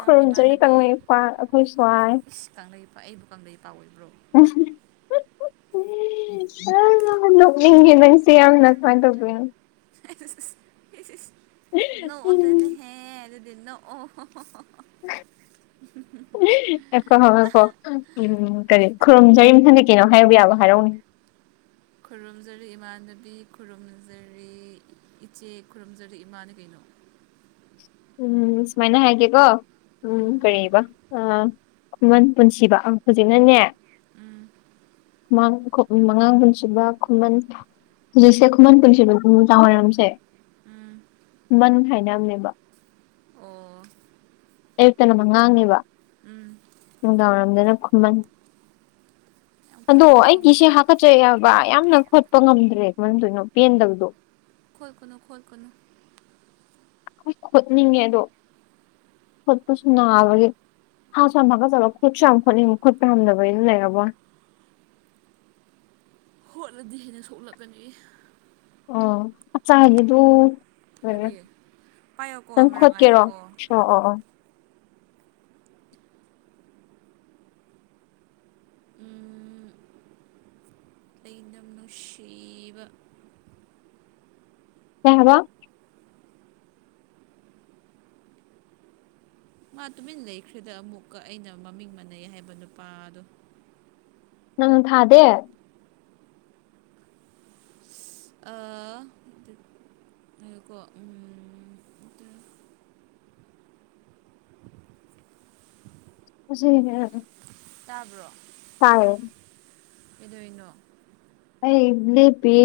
ꯈꯨꯔꯨꯝꯖꯔꯤ ꯏꯃꯥꯟꯅꯕꯤ ꯀꯪꯂꯩ ꯄꯥꯛ ꯑꯩꯈꯣꯏ ꯁ꯭ꯋꯥꯏ ꯀꯪꯂꯩ ꯑꯩꯕꯨ ꯀꯪꯂꯩꯩ ꯄꯥꯎ ꯑꯣꯏꯕ꯭ꯔꯣ [inaudible] ꯅꯣꯛꯅꯤꯡꯉꯤ ꯅꯪꯁꯦ ꯌꯥꯝꯅ ꯀꯃꯥꯏꯅ ꯇꯧꯗꯣꯏꯅꯣ ꯅꯣꯛꯑꯣꯗꯥꯅ ꯍꯦ ꯑꯗꯨ ꯑꯗꯨꯗꯤ ꯅꯣꯛ [unintelligible] ꯉꯥꯢꯈꯣ ꯉꯥꯢꯈꯣ ꯎꯝ ꯀꯔꯤ ꯈꯨꯔꯨꯝꯖꯔꯤ ꯃꯥꯊꯪꯗꯤ ꯀꯩꯅꯣꯝ ꯍꯥꯏꯕ ꯌꯥꯕ ꯍꯥꯏꯔꯛꯑꯣꯅꯦ ꯈꯨꯔꯨꯝꯖꯔꯤ ꯏꯃꯥꯟꯅꯕꯤ ꯈꯨꯔꯨꯝꯖꯔꯤ ꯏꯆꯦ ꯈꯨꯔꯨꯝꯖꯔꯤ ꯏꯃꯥꯅꯦ ꯀꯩꯅꯣ ꯎꯝ ꯁꯨꯃꯥꯏꯅ ꯍꯥꯏꯔꯛꯀꯦꯀꯣ ꯎꯝ ꯀꯔꯤꯕ ꯑꯥ ꯈꯨꯃꯟ ꯄꯨꯟꯁꯤꯕ ꯍꯧꯖꯤꯛꯅꯅꯦ ꯎꯝ ꯥ ꯃꯥꯉꯥꯡ ꯄꯨꯟꯁꯤꯕ ꯈꯨꯃꯟ ꯍꯧꯖꯤꯛꯁꯦ ꯈꯨꯃꯟ ꯄꯨꯟꯁꯤꯕꯅꯦ ꯅꯨꯃꯤꯗꯥꯡꯋꯥꯏꯔꯝꯁꯦ ꯈꯨꯃꯟ ꯍꯥꯏꯅꯕꯅꯦꯕ ꯑꯌꯨꯛꯇꯅ ꯃꯉꯥꯡꯅꯦꯕ ꯅꯨꯡꯗꯥꯡꯋꯥꯏꯔꯝꯗꯅ ꯈꯨꯃꯟ ꯑꯗꯣ ꯑꯩꯒꯤꯁꯦ ꯍꯥꯀꯠꯆꯩ ꯌꯥꯕ ꯌꯥꯝꯅ ꯈꯣꯠꯄ ꯉꯝꯗ꯭ꯔꯦ ꯃꯔꯝꯗꯣꯏꯅꯣ ꯄꯦꯟꯗꯕꯗꯣ ꯈꯣꯠ ꯀꯅꯨ ꯈꯣꯘ ꯀꯅꯨ ꯍꯣꯏ ꯈꯣꯠꯅꯤꯡꯉꯦ ꯑꯗꯣ ꯈꯣꯠꯄꯁꯨ ꯅꯥꯕꯒꯤ ꯍꯥ ꯁꯨ ꯌꯥꯝꯒꯠ ꯆꯠꯕ ꯈꯣꯠꯁꯨ ꯌꯥꯝ ꯈꯣꯠꯄ ꯈꯣꯠꯄꯥ ꯉꯝꯗꯕꯒꯤ ꯂꯩꯔꯕ ꯋꯥꯅꯦ ꯍꯣꯠꯂꯗꯤ ꯍꯦꯟꯅ ꯁꯣꯛꯂꯛꯀꯅꯤ ꯑꯣ ꯑꯆꯥꯒꯤꯗꯨ ꯀꯔꯤ ꯄꯥꯏꯌꯣꯀꯣ ꯑꯃꯔꯛ ꯈꯣꯠꯀꯦꯔꯣ ꯉꯥꯏꯌ‌ꯣꯀꯣ ꯑꯣ ꯑꯣ ꯑꯣ ꯑꯩ ꯅꯪ ꯅꯨꯡꯁꯤꯕ ꯀꯩ ꯍꯥꯏꯕ ꯃꯥ ꯇꯨꯃꯤꯟ ꯂꯩꯈ꯭ꯔꯦꯗ ꯑꯃꯨꯛꯀ ꯑꯩꯅ ꯃꯃꯤꯡ ꯃꯥꯟꯅꯩ ꯍꯥꯏꯕ ꯅꯨꯄꯥꯗꯣ ꯅꯪ ꯊꯥꯗꯦ ꯑꯥ [unintelligible] ꯉꯥꯏꯈ‌ꯣꯀꯣ ꯎꯝ [unintelligible] ꯇꯥꯕ꯭ꯔꯣ ꯇꯥꯏ ꯀꯩꯗꯧꯋꯤꯅꯣ ꯑꯩ ꯂ‌ꯦꯞꯄꯤ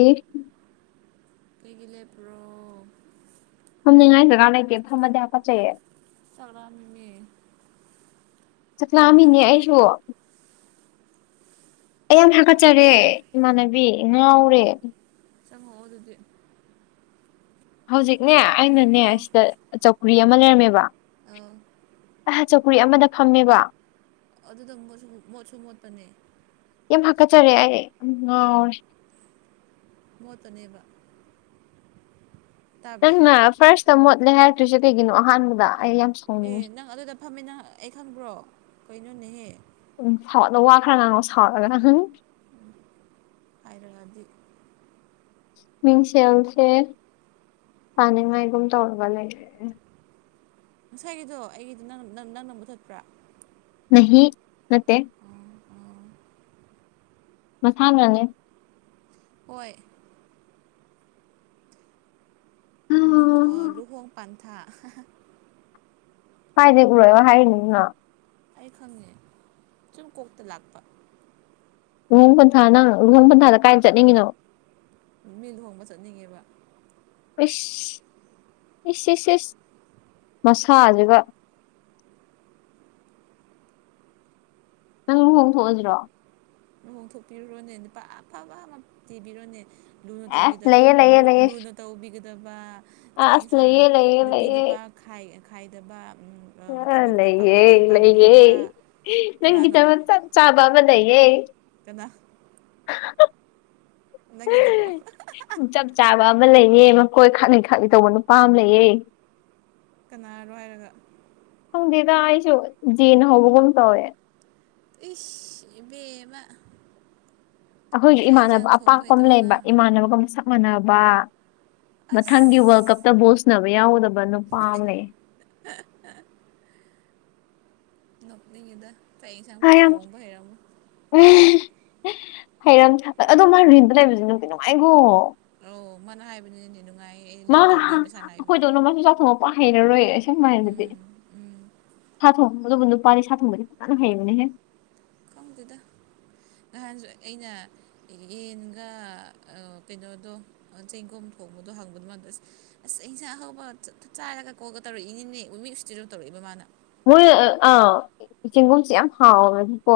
ꯀꯩꯒꯤ ꯂꯦꯞꯄ꯭ꯔꯣ ꯐꯝꯅꯤꯡꯉꯥꯏ ꯖꯒꯥ ꯂꯩꯇꯦ ꯐꯝꯃꯗꯤ ꯍꯥꯀꯠꯆꯩꯌꯦ ꯆꯥꯛ ꯔꯥꯝꯃꯤ ꯆꯥꯛ ꯂꯥꯝꯃꯤꯅꯦ ꯑꯩꯁꯨ ꯑꯩ ꯌꯥꯝ ꯀꯃꯥꯏ ꯍꯥꯀꯠꯆꯔꯦ ꯏꯃꯥꯟꯅꯕꯤ ꯉꯥꯎꯔꯦ ꯆꯪꯉꯛꯑꯣ ꯑꯗꯨꯗꯤ ꯍꯧꯖꯤꯛꯅꯦ ꯑꯩꯅꯅꯦ ꯑꯧ ꯁꯤꯗ ꯆꯧꯀ꯭ꯔꯤ ꯑꯃ ꯂꯩꯔꯝꯃꯦꯕ ꯑꯥ ꯑꯍ ꯆꯧꯀ꯭ꯔꯤ ꯑꯃꯗ ꯐꯝꯃꯦꯕ ꯑꯗꯨꯗꯪ ꯃꯣꯠꯁꯨ ꯃꯣꯠꯁꯨ ꯃꯣꯠꯄꯅꯦ ꯌꯥꯝ ꯍꯥꯀꯠꯆꯔ‍‌ꯦ ꯑꯩ ꯉꯥꯎꯔ‌ꯦ ꯃꯣꯠꯄꯅꯦꯕ ꯇꯥꯕ꯭ꯔꯣ ꯅꯪꯅ ꯐꯥꯔ꯭ꯁꯇ ꯃꯣꯠꯂꯦ ꯍꯥꯏꯔꯛꯇ꯭ꯔꯤꯁꯦ ꯀꯩꯒꯤꯅꯣ ꯑꯍꯥꯟꯕꯗ ꯑꯩ ꯌꯥꯝ ꯁ ꯑꯦ ꯅꯪ ꯑꯗꯨꯗ ꯐꯝꯃꯤꯅ‌ ꯑꯩ ꯈꯪꯕ꯭ꯔꯣ ꯀꯩꯅꯣꯅꯦꯍꯦ ꯎꯝ ꯁꯥꯎꯠꯂ ꯋꯥ ꯈꯔ ꯉꯥꯡꯉꯣ ꯁꯥꯎꯠꯂꯒ ꯎꯝ ꯍꯥꯏꯔ‌ꯑꯗꯤ ꯃꯤꯡꯁꯦꯜꯁꯦ ꯄꯥꯅꯤꯡꯉꯥꯏꯒꯨꯝ ꯇꯧꯔꯒ ꯂꯩꯔꯦ ꯉꯁꯥꯏꯒꯤꯗꯣ ꯑꯩꯒꯤꯗꯤ ꯅ ꯅ ꯅꯪꯅ ꯃꯨꯊꯠꯄ꯭ꯔꯥ ꯅꯍꯤ ꯅꯠꯇꯦ ꯑꯣ ꯃꯁꯥꯥꯅꯅꯦ ꯍꯣꯏ ꯂꯨꯍ‌ꯣ ꯂꯨꯍꯣꯡ ꯄꯥꯟꯊꯥ ꯍꯥꯏꯗꯤꯛꯔ‌ꯣ [unintelligible] ꯍꯥꯏꯅꯤꯡꯔ‌ꯣ ꯑꯩ ꯈꯪꯉꯦ ꯁꯨꯝ ꯀꯣꯛꯇ ꯂꯥꯛꯄ ꯂꯨꯍꯣꯡ ꯄꯟꯊꯥ ꯅꯪ ꯂꯨꯍꯣꯡ ꯄꯟꯊꯥꯗ ꯀꯥꯏ ꯆꯠꯅꯤꯡꯉꯤꯅꯣ ꯃꯤ ꯂꯨꯍꯣꯡꯕ ꯆꯠꯅꯤꯡꯉꯦꯕ ꯏꯁ ꯏꯁ ꯏꯁ ꯏꯁ ꯃꯁꯥꯁꯤꯒ ꯅꯪ ꯂꯨꯍꯣꯡꯊ‌ꯣꯛꯑꯁꯤꯔꯣ ꯂꯨꯍꯣꯡꯊꯣꯛꯄꯤꯔꯨꯔꯣꯅꯦ ꯅꯨꯄꯥ ꯑꯐꯕ ꯑꯃ ꯊꯤꯕꯤꯔꯣꯅꯦ ꯂꯨꯅ ꯑꯦꯁ ꯇꯧꯕꯤꯗꯕ ꯂꯩꯌꯦ ꯂꯩꯌꯦ ꯂꯨ ꯂꯩꯌꯦ ꯂꯨꯅ ꯇꯧꯕꯤꯒꯗꯕ ꯆꯥꯛ ꯑꯁ ꯌꯦꯟꯁꯥꯡ ꯂꯩꯌꯦ ꯂꯩꯌꯦ ꯅꯨꯄꯤ ꯂꯩꯌꯦ ꯅꯨꯄꯥ ꯈꯥꯏ ꯈꯥꯏꯗꯕ ꯎꯝ ꯑꯥ ꯂꯩꯌꯦ ꯂꯩꯌꯦ ꯅꯪꯒꯤ ꯀꯅꯥꯅꯣ ꯊꯕꯛ ꯆꯠ ꯆꯥꯕ ꯑꯃ ꯂꯩꯌꯦ ꯀꯅꯥ [unintelligible] ꯅꯪꯒꯤꯗꯨꯔꯣ ꯆꯞ ꯆꯥꯕ ꯑꯃ ꯂꯩꯌꯦ ꯃꯈꯣꯏ ꯈꯥꯛꯅꯤ ꯈꯥꯛꯅꯤ ꯇꯧꯕ ꯅꯨꯄꯥ ꯑꯃ ꯂꯩꯌꯦ ꯀꯅꯥꯔꯣ ꯍꯥꯏꯔꯒ ꯈꯪꯗꯦꯗ ꯑꯩꯁꯨ ꯖꯦꯅ ꯍꯧꯕꯒꯨꯝ ꯇꯧꯋꯦ ꯏꯁ ꯏꯕꯦꯝꯃꯥ ꯑꯩꯈꯣꯏꯖꯨ ꯏꯃꯥꯟꯅꯕ ꯊꯣꯡꯕ ꯑꯄꯥꯛꯄ ꯑꯃ ꯍꯩꯇꯕ ꯂꯩꯕ ꯏꯃꯥꯟꯅꯕꯒ ꯃꯁꯛ ꯃꯥꯟꯅꯕ ꯃꯊꯪꯒꯤ ꯋꯥꯔꯜ ꯑꯁ ꯀꯞꯇꯥ ꯕꯣꯜ ꯁꯟꯅꯕ ꯌꯥꯎꯒꯗꯕ ꯅꯨꯄꯥ ꯑꯃ ꯂꯩ [unintelligible] ꯅꯣꯛꯅꯦꯗ ꯆꯥꯛ ꯍꯥ ꯌꯦꯟꯁꯥꯡꯐꯥꯎ ꯌꯥꯝ ꯊꯣꯡꯕ ꯍꯩꯔꯝꯃꯣꯏ [unintelligible] ꯍꯩꯔꯝ ꯑꯗꯣ ꯃꯥ ꯔꯤꯟꯇꯥ ꯂꯩꯕꯖꯨ ꯅꯨꯡꯇꯤ ꯅꯨꯡꯉꯥꯏꯒꯣ ꯑꯧ ꯃꯥꯅ ꯍꯥꯏꯕꯅꯤꯅꯦ ꯅꯨꯡꯉꯥꯏꯌꯦ ꯑꯩ ꯃꯥ ꯂꯨꯅ ꯇꯧꯕꯤ ꯃꯁꯥꯅ ꯍꯥꯏꯕꯗꯤ ꯑꯩꯈꯣꯏꯗꯧꯅꯥ ꯃꯥꯁꯨ ꯆꯥꯎꯊꯣꯡꯉꯄ ꯍꯩꯔꯔꯣꯏ ꯑꯁꯨꯃꯥꯏꯅꯗꯤ ꯎꯝ ꯁꯥ ꯊꯣꯡꯗꯕꯨ ꯅꯨꯄꯥꯅꯤ ꯁꯥ ꯊꯣꯡꯕꯗꯤ ꯐꯅꯥ ꯍꯥꯏꯕꯅꯦꯍꯦ ꯈꯪꯗꯗ ꯅꯍꯥꯟꯁꯨ ꯑꯩꯅ ꯌꯦꯟꯒ ꯑꯥ ꯀꯩꯅꯣꯗꯣ ꯆꯦꯡꯒꯨꯝ ꯊꯣꯡꯕꯗꯣ ꯍꯪꯕꯗꯨ ꯃꯗꯨ ꯑꯁ ꯑꯁ ꯏꯟꯁꯥꯡ ꯑꯍꯧꯕ ꯆꯥꯔꯒ ꯀꯜꯒꯥ ꯇꯧꯔꯛꯏ ꯏꯅꯤꯅꯦ ꯃꯤ ꯏꯁꯇꯤꯗꯣ ꯇꯧꯔꯛꯏꯕ ꯃꯥꯅ ꯃꯣꯏ ꯑꯥ ꯆꯦꯡꯒꯨꯝꯁꯦ ꯌꯥꯝ ꯍꯥꯎꯕꯅꯤꯀꯣ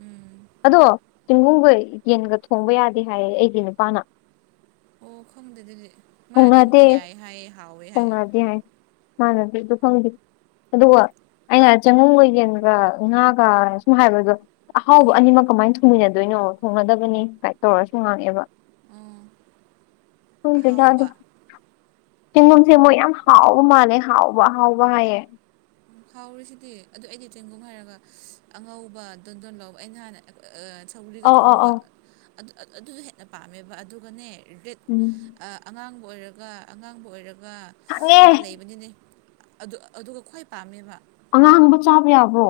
ꯎꯝ ꯑꯗꯣ ꯆꯦꯡꯒꯨꯝꯒ ꯌꯦꯟꯒ ꯊꯣꯡꯕ ꯌꯥꯗꯦ ꯍꯥꯏꯌꯦ ꯑꯩꯒꯤ ꯅꯨꯄꯥꯅ ꯑꯣ ꯈꯪꯗꯦ ꯗꯨꯗꯤ ꯃꯥꯅꯗꯤ ꯑꯃꯨꯛꯀꯥ ꯌꯥꯏ ꯍꯥꯏꯌꯦ ꯍꯥꯎꯋꯦ ꯍꯥꯏꯌꯦ ꯊꯣꯡꯅꯗꯦ ꯍꯥꯏ ꯃꯥꯥꯟꯅꯗꯤ ꯑꯗꯨ ꯈꯪꯗꯦ ꯑꯗꯨꯒ ꯑꯩꯅ ꯆꯦꯡꯒꯨꯝꯒ ꯌꯦꯟꯒ ꯉꯥꯒ ꯁꯨꯝ ꯍꯥꯏꯕꯗꯣ ꯑꯍꯥꯎꯕ ꯎꯝ ꯑꯅꯤꯃꯛ ꯀꯃꯥꯏꯟ ꯊꯣꯡꯃꯤꯟꯅꯗꯣꯏꯅꯣ ꯊꯣꯡꯅꯗꯕꯅꯤ ꯀꯥꯏꯅ ꯇꯧꯔ ꯁꯨꯝ ꯉꯥꯡꯉꯑꯦꯕ ꯎꯝ ꯈꯪꯗꯦꯗ ꯑꯗꯨ ꯑꯍꯥꯎꯕ ꯆꯦꯡꯒꯨꯝꯁꯦ ꯃꯣꯏ ꯌꯥꯝ ꯍꯥꯎꯕ ꯃꯥꯜꯂꯦ ꯍꯥꯎꯕ ꯑꯍꯥꯎꯕ ꯍꯥꯏꯌꯦ ꯍꯥꯎꯔꯤꯁꯤꯗꯤ ꯑꯗꯨ ꯑꯩꯗꯤ ꯆꯦꯡꯒꯨꯝ ꯍꯥꯏꯔꯒ ꯑꯉꯧꯕ ꯗꯣꯟ ꯗꯣꯟ ꯂꯧꯕ ꯑꯩꯅ ꯍꯥꯟꯅ ꯁꯧꯔꯤꯒ ꯑꯧ ꯑꯧ ꯊꯣꯡꯕ ꯑꯧ ꯑꯗꯨ ꯑꯗꯨꯗꯣ ꯍꯦꯟꯅ ꯄꯥꯝꯃꯦꯕ ꯑꯗꯨꯒꯅꯦ ꯔꯦꯠ ꯎꯝ ꯑꯉꯥꯡꯕ ꯑꯣꯏꯔꯒ ꯑꯉꯥꯡꯕ ꯑꯣꯏꯔꯒ ꯈꯪꯉꯦ ꯑꯃ ꯂꯩꯕꯅꯤꯅꯦ ꯑꯗꯨ ꯑꯗꯨꯒ ꯈ꯭ꯋꯥꯏ ꯄꯥꯝꯃꯦꯕ ꯑꯉꯥꯡꯕ ꯆꯥꯕ ꯌꯥꯕ꯭ꯔꯣ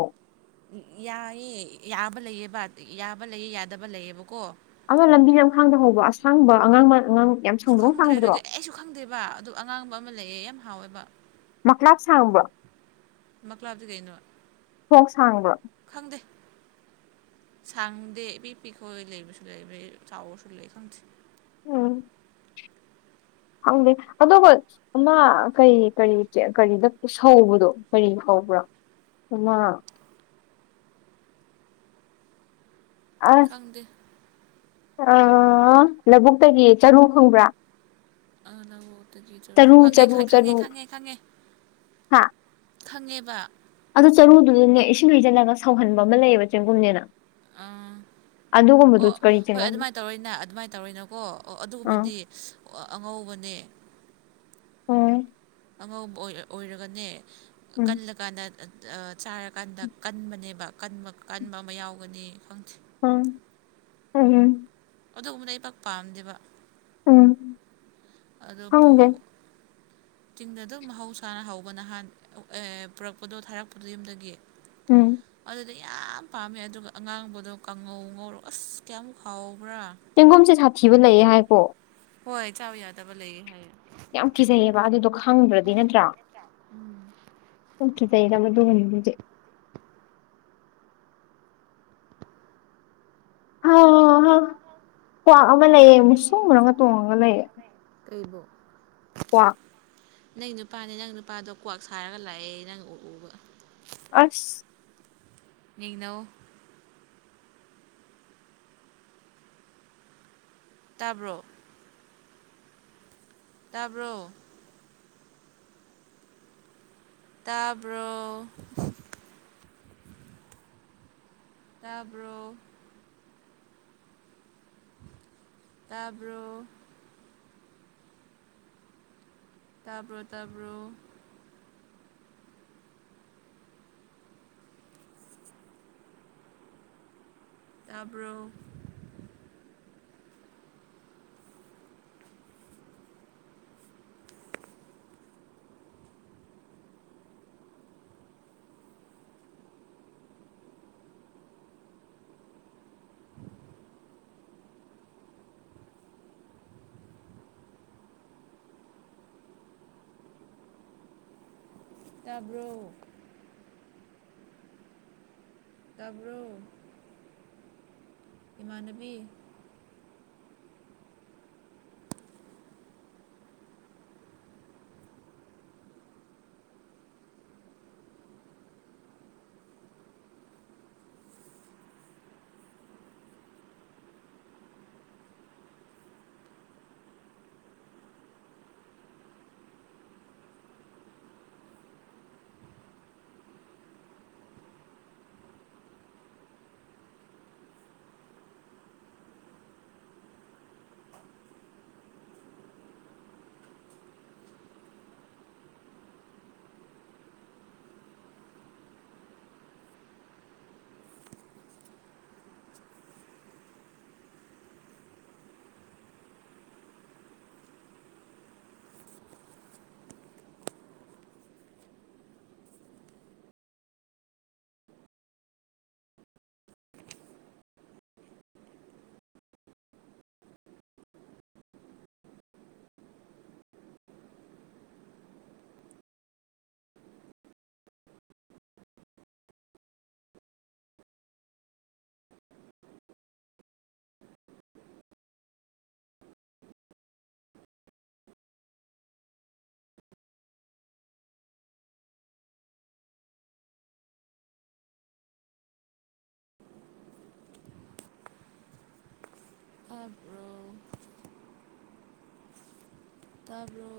ꯌꯥꯌꯦ ꯌꯥꯕ ꯂꯩꯑꯦꯕ ꯌꯥꯕ ꯂꯩ ꯌꯥꯗꯕ ꯂꯩꯑꯦꯕꯀꯣ ꯑꯃ ꯂꯝꯕꯤ ꯂꯝꯈꯥꯡꯗ ꯍꯧꯕ ꯑꯁꯥꯡꯕ ꯑꯉꯥꯡꯕ ꯑꯉꯥꯡ ꯌꯥꯝ ꯑꯁ ꯁꯥꯡꯕꯗꯧ ꯈꯪꯗ꯭ꯔꯦ ꯁꯥꯡꯕꯗꯨꯔꯣ ꯑꯗꯨꯗꯤ ꯑꯩꯁꯨ ꯈꯪꯗꯦꯕ ꯑꯗꯨ ꯑꯉꯥꯡꯕ ꯑꯃ ꯂꯩꯌꯦ ꯌꯥꯝ ꯍꯥꯎꯋꯦꯕ ꯃꯀ꯭ꯂꯥꯛ ꯁꯥꯡꯕ꯭ꯔꯣ ꯃꯀ꯭ꯂꯥꯛꯇꯤ ꯀꯩꯅꯣ ꯈꯣꯛ ꯁꯥꯡꯕ꯭ꯔꯣ ꯈꯪꯗꯦ ꯁꯥꯡꯗꯦ ꯏꯄꯤꯛ ꯄꯤꯈꯣꯏ ꯂꯩꯕꯁꯨ ꯂꯩꯕꯩ ꯆꯥꯎꯕꯁꯨ ꯂꯩ ꯈꯪꯗꯦ ꯎꯝ ꯈꯪꯗꯦ ꯑꯗꯨꯒ ꯑꯃ ꯀꯔꯤ ꯀꯔꯤ ꯀꯔꯤꯗ ꯁꯧꯕꯗꯣ ꯀꯔꯤ ꯀꯧꯕ꯭ꯔꯥ ꯑꯃ ꯑꯁ ꯈꯪꯗꯦ ꯑ ꯂꯧꯕꯨꯛꯇꯒꯤ ꯆꯔꯨ ꯈꯪꯕ꯭ꯔꯥ ꯑ ꯂꯧꯕꯨꯛꯇꯒꯤ ꯆꯔꯨ ꯈꯪꯉꯦ ꯈꯪꯉꯦ ꯈꯪꯉꯦ ꯈꯪꯉꯦ ꯍꯥ ꯈꯪꯉꯦꯕ ꯑꯗꯨ ꯆꯔꯨꯗꯨꯗꯅꯦ ꯏꯁꯤꯡ ꯍꯩꯖꯤꯜꯂꯒ ꯁꯧꯍꯟꯕ ꯑꯃ ꯂꯩꯌꯦꯕ ꯆꯦꯡꯒꯨꯝꯅꯦꯅ ꯑꯥ ꯑꯗꯨꯒꯨꯝꯕꯗꯨ ꯑꯣ ꯀꯔꯤ ꯍꯣꯏ ꯆꯦꯡꯒꯨꯝ ꯑꯗꯨꯃꯥꯏꯅ ꯇꯧꯔꯣꯏꯅ ꯑꯗꯨꯃꯥꯏꯅ ꯇꯧꯔꯏꯅꯀꯣ ꯑꯣ ꯑꯥ ꯑꯗꯨꯒꯨꯝꯕꯗꯤ ꯑꯉꯧꯕꯅꯦ ꯎꯝ ꯑꯉꯧꯕ ꯑꫭꯏꯔ ꯑꯣꯏꯔꯒꯅꯦ ꯎꯝ ꯀꯜꯂꯀꯥꯟꯗ ꯆꯥꯔꯀꯥꯟꯗ ꯀꯟꯕꯅꯦꯕ ꯀꯟꯕ ꯀꯟꯕ ꯑꯃ ꯌꯥꯎꯒꯅꯤ ꯈꯪꯗꯦ꯫ ꯑꯝ ꯎꯝ ꯑꯗꯨꯒꯨꯝꯕꯗꫭ ꯑꯩ ꯄꯥꯛ ꯄꯥꯝꯗꯦꯕ ꯎꯝ ꯑꯗꯨꯕꯨ ꯈꯪꯗꯦ ꯆꯤꯡꯗ ꯑꯗꯨꯝ ꯃꯍꯧꯁꯥꯅ ꯍꯧꯕ ꯅꯍꯥꯟ ꯄꯨꯔꯛꯄꯗꯣ ꯊꯥꯔꯛꯄꯗꯣ ꯌꯨꯝꯗꯒꯤ꯫ ꯎꯝ ꯑꯗꯨꯗꯤ ꯌꯥꯝ ꯄꯥꯝꯃꯦ ꯑꯗꯨꯒ ꯑꯉꯥꯡꯕꯗꯣ ꯀꯥꯡꯉꯧ ꯉꯧꯔꯣ ꯑꯁ ꯀꯌꯥꯝꯃꯨꯛ ꯍꯥꯎꯕ꯭ꯔꯥ ꯆꯦꯡꯒꯨꯝꯁꯦ ꯁꯥꯊꯤꯕ ꯂꯩꯌꯦ ꯍꯥꯏꯀꯣ ꯍꯣꯏ ꯆꯥꯕ ꯌꯥꯗꯕ ꯂꯩꯌꯦ ꯍꯥꯏꯌꯦ ꯌꯥꯝ ꯀꯤꯖꯩꯑꯕ ꯑꯗꯨꯗꯣ ꯈꯪꯗ꯭ꯔꯗꯤ ꯅꯠꯇ꯭ꯔꯥ ꯎꯝ꯫ ꯍꯝ ꯀꯤꯖꯩꯗ ꯃꯗꯨꯒꯨꯝꯕꯗꯨꯗꯤ ꯍꯥ ꯀ꯭ꯋꯥꯛ ꯑꯃ ꯂꯩꯌꯦ ꯃꯨꯁꯨꯨꯝ ꯃꯨꯔꯨꯝꯒ ꯇꯣꯡꯉꯒ ꯂꯩꯌꯦ꯫ ꯀꯩꯕꯣ ꯀ꯭ꯋꯥꯛ ꯅꯪ ꯅꯨꯄꯥꯅꯦ ꯅꯪ ꯅꯨꯄꯥꯗꯣ ꯀ꯭ꯋꯥꯛ ꯁꯥꯔꯒ ꯂꯥꯛꯑꯦ ꯅꯪ ꯎ ꯎꯕ ꯑꯁ ꯅꯤꯡꯅꯧ ꯇꯥꯕ꯭ꯔꯣ ꯇꯥꯕ꯭ꯔꯣ ꯇꯥꯕ꯭ꯔꯣ ꯇꯥꯕ꯭ꯔꯣ ꯇꯥꯕ꯭ꯔꯣ ꯇꯥꯕ꯭ꯔꯣ ꯇꯥꯕ꯭ꯔꯣ ꯇꯥꯕ꯭ꯔꯣ ꯇꯥꯕ꯭ꯔꯣ ꯇꯥꯕ꯭ꯔꯣ ꯏꯃꯥꯟꯅꯕꯤ ꯇꯥꯕ꯭ꯔꯣ ꯇꯥꯕ꯭ꯔꯣ